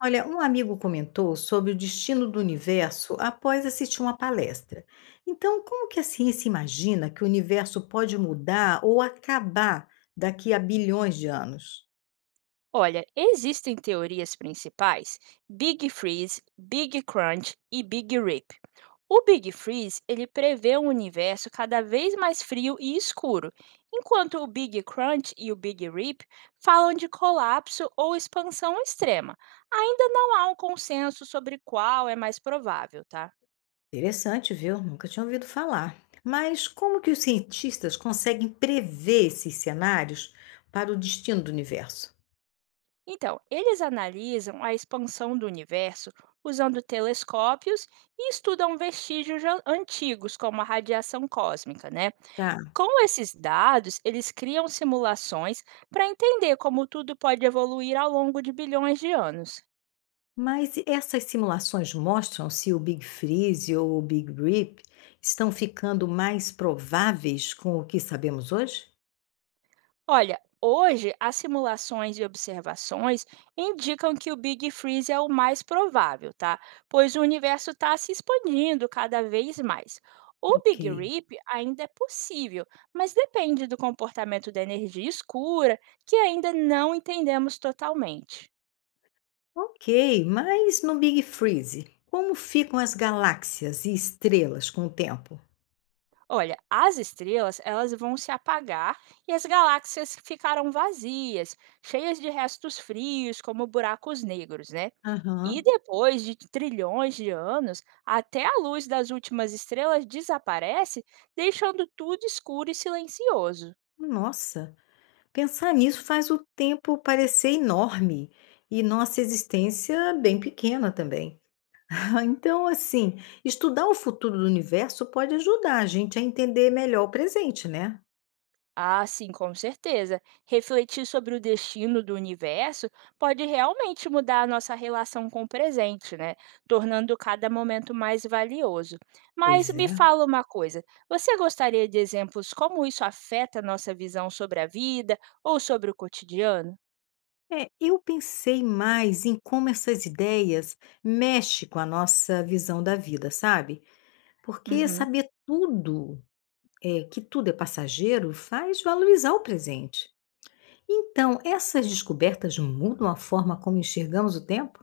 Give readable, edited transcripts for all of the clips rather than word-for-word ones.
Olha, um amigo comentou sobre o destino do universo após assistir uma palestra. Então, como que a ciência imagina que o universo pode mudar ou acabar daqui a bilhões de anos? Olha, existem teorias principais: Big Freeze, Big Crunch e Big Rip. O Big Freeze ele prevê um universo cada vez mais frio e escuro, enquanto o Big Crunch e o Big Rip falam de colapso ou expansão extrema. Ainda não há um consenso sobre qual é mais provável, tá? Interessante, viu? Nunca tinha ouvido falar. Mas como que os cientistas conseguem prever esses cenários para o destino do universo? Então, eles analisam a expansão do universo usando telescópios e estudam vestígios já antigos, como a radiação cósmica, né? Tá. Com esses dados, eles criam simulações para entender como tudo pode evoluir ao longo de bilhões de anos. Mas essas simulações mostram se o Big Freeze ou o Big Rip estão ficando mais prováveis com o que sabemos hoje? Olha, hoje as simulações e observações indicam que o Big Freeze é o mais provável, tá? Pois o universo está se expandindo cada vez mais. O Big Ok. Rip ainda é possível, mas depende do comportamento da energia escura, que ainda não entendemos totalmente. Ok, mas no Big Freeze, como ficam as galáxias e estrelas com o tempo? Olha, as estrelas, elas vão se apagar e as galáxias ficarão vazias, cheias de restos frios, como buracos negros, né? E Aham. depois de trilhões de anos, até a luz das últimas estrelas desaparece, deixando tudo escuro e silencioso. Nossa, pensar nisso faz o tempo parecer enorme e nossa existência bem pequena também. Então, assim, estudar o futuro do universo pode ajudar a gente a entender melhor o presente, né? Ah, sim, com certeza. Refletir sobre o destino do universo pode realmente mudar a nossa relação com o presente, né? Tornando cada momento mais valioso. Mas Pois me é. fala uma coisa: você gostaria de exemplos como isso afeta a nossa visão sobre a vida ou sobre o cotidiano? É, eu pensei mais em como essas ideias mexem com a nossa visão da vida, sabe? Porque Uhum. saber tudo, que tudo é passageiro, faz valorizar o presente. Então, essas descobertas mudam a forma como enxergamos o tempo?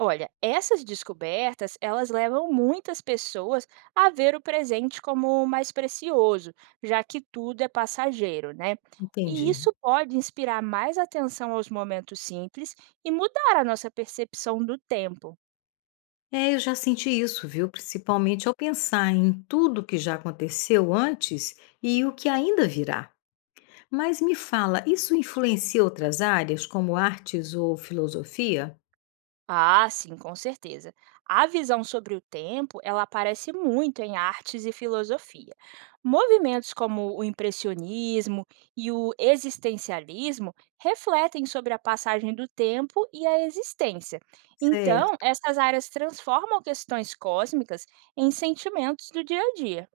Olha, essas descobertas, elas levam muitas pessoas a ver o presente como mais precioso, já que tudo é passageiro, né? E Entendi. isso pode inspirar mais atenção aos momentos simples e mudar a nossa percepção do tempo. É, eu já senti isso, viu? Principalmente ao pensar em tudo que já aconteceu antes e o que ainda virá. Mas me fala, isso influencia outras áreas, como artes ou filosofia? Ah, sim, com certeza. A visão sobre o tempo, ela aparece muito em artes e filosofia. Movimentos como o impressionismo e o existencialismo refletem sobre a passagem do tempo e a existência. Então, Certo. essas áreas transformam questões cósmicas em sentimentos do dia a dia.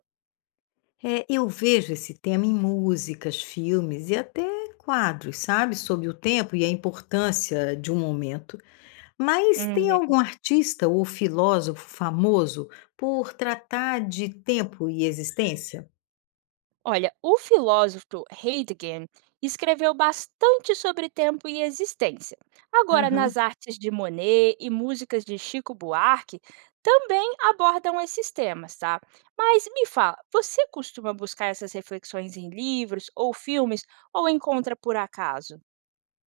É, eu vejo esse tema em músicas, filmes e até quadros, sabe, sobre o tempo e a importância de um momento. Mas tem Uhum. algum artista ou filósofo famoso por tratar de tempo e existência? Olha, o filósofo Heidegger escreveu bastante sobre tempo e existência. Agora, nas Aham. artes de Monet e músicas de Chico Buarque, também abordam esses temas, tá? Mas me fala, você costuma buscar essas reflexões em livros ou filmes ou encontra por acaso?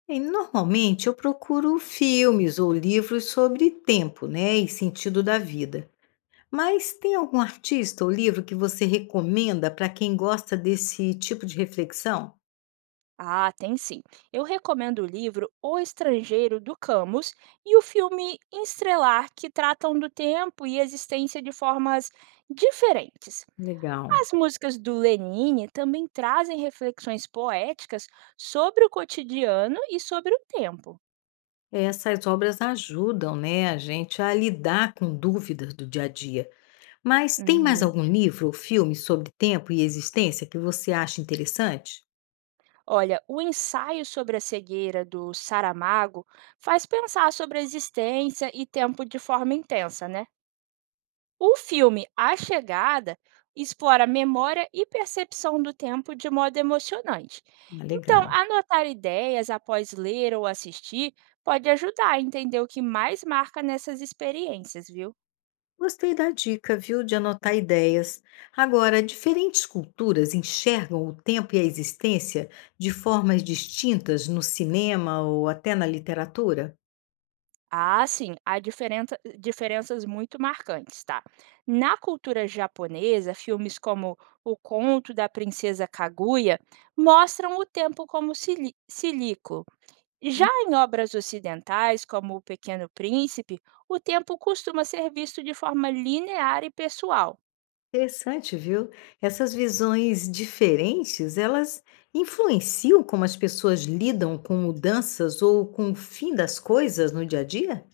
Bem, normalmente eu procuro filmes ou livros sobre tempo, né, e sentido da vida. Mas tem algum artista ou livro que você recomenda para quem gosta desse tipo de reflexão? Ah, tem sim. Eu recomendo o livro O Estrangeiro do Camus e o filme Estrelar, que tratam do tempo e existência de formas diferentes. Legal. As músicas do Lenine também trazem reflexões poéticas sobre o cotidiano e sobre o tempo. Essas obras ajudam, né, a gente a lidar com dúvidas do dia a dia. Mas tem mais Uhum. algum livro ou filme sobre tempo e existência que você acha interessante? Olha, o ensaio sobre a cegueira do Saramago faz pensar sobre a existência e tempo de forma intensa, né? O filme A Chegada explora a memória e percepção do tempo de modo emocionante. Ah, Então, legal. anotar ideias após ler ou assistir pode ajudar a entender o que mais marca nessas experiências, viu? Gostei da dica, viu, de anotar ideias. Agora, diferentes culturas enxergam o tempo e a existência de formas distintas no cinema ou até na literatura? Ah, sim, há diferenças muito marcantes, tá? Na cultura japonesa, filmes como O Conto da Princesa Kaguya mostram o tempo como cilíquo. Já em obras ocidentais, como O Pequeno Príncipe, o tempo costuma ser visto de forma linear e pessoal. Interessante, viu? Essas visões diferentes, elas influenciam como as pessoas lidam com mudanças ou com o fim das coisas no dia a dia?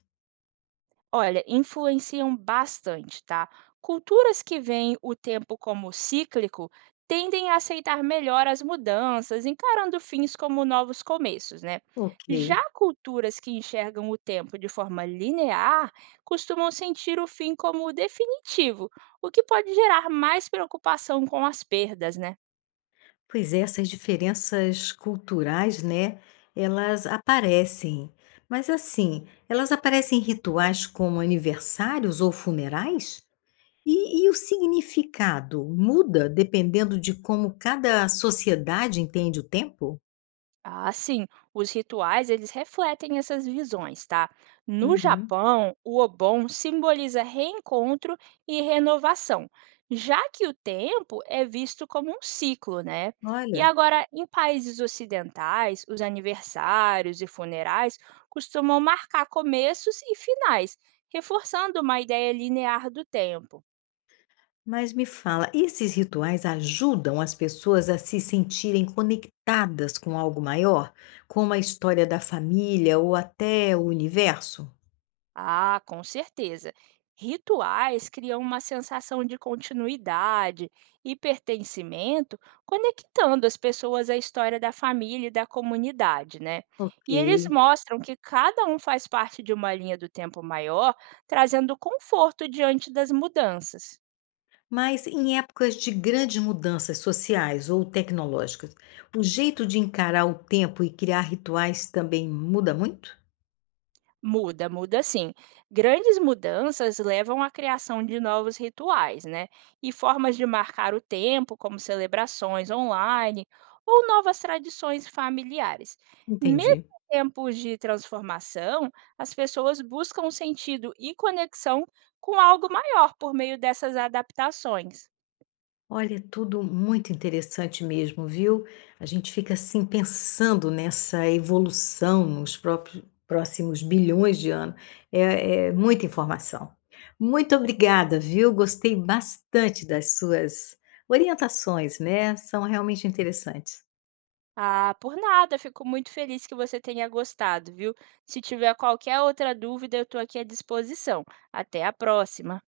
Olha, influenciam bastante, tá? Culturas que veem o tempo como cíclico tendem a aceitar melhor as mudanças, encarando fins como novos começos, né? Ok. Já culturas que enxergam o tempo de forma linear costumam sentir o fim como definitivo, o que pode gerar mais preocupação com as perdas, né? Pois é, essas diferenças culturais, né? Elas aparecem. Mas assim, elas aparecem em rituais como aniversários ou funerais? E o significado muda dependendo de como cada sociedade entende o tempo? Ah, sim. Os rituais, eles refletem essas visões, tá? No Uhum. Japão, o Obon simboliza reencontro e renovação, já que o tempo é visto como um ciclo, né? E Olha. agora, em países ocidentais, os aniversários e funerais costumam marcar começos e finais, reforçando uma ideia linear do tempo. Mas me fala, esses rituais ajudam as pessoas a se sentirem conectadas com algo maior, como a história da família ou até o universo? Ah, com certeza. Rituais criam uma sensação de continuidade e pertencimento, conectando as pessoas à história da família e da comunidade, né? Ok. E eles mostram que cada um faz parte de uma linha do tempo maior, trazendo conforto diante das mudanças. Mas em épocas de grandes mudanças sociais ou tecnológicas, o jeito de encarar o tempo e criar rituais também muda muito? Muda, muda sim. Grandes mudanças levam à criação de novos rituais, né? E formas de marcar o tempo, como celebrações online ou novas tradições familiares. Mesmo Entendi. em tempos de transformação, as pessoas buscam sentido e conexão com algo maior por meio dessas adaptações. Olha, é tudo muito interessante mesmo, viu? A gente fica assim pensando nessa evolução nos próximos bilhões de anos. É, é muita informação. Muito obrigada, viu? Gostei bastante das suas orientações, né? São realmente interessantes. Ah, por nada, fico muito feliz que você tenha gostado, viu? Se tiver qualquer outra dúvida, eu estou aqui à disposição. Até a próxima!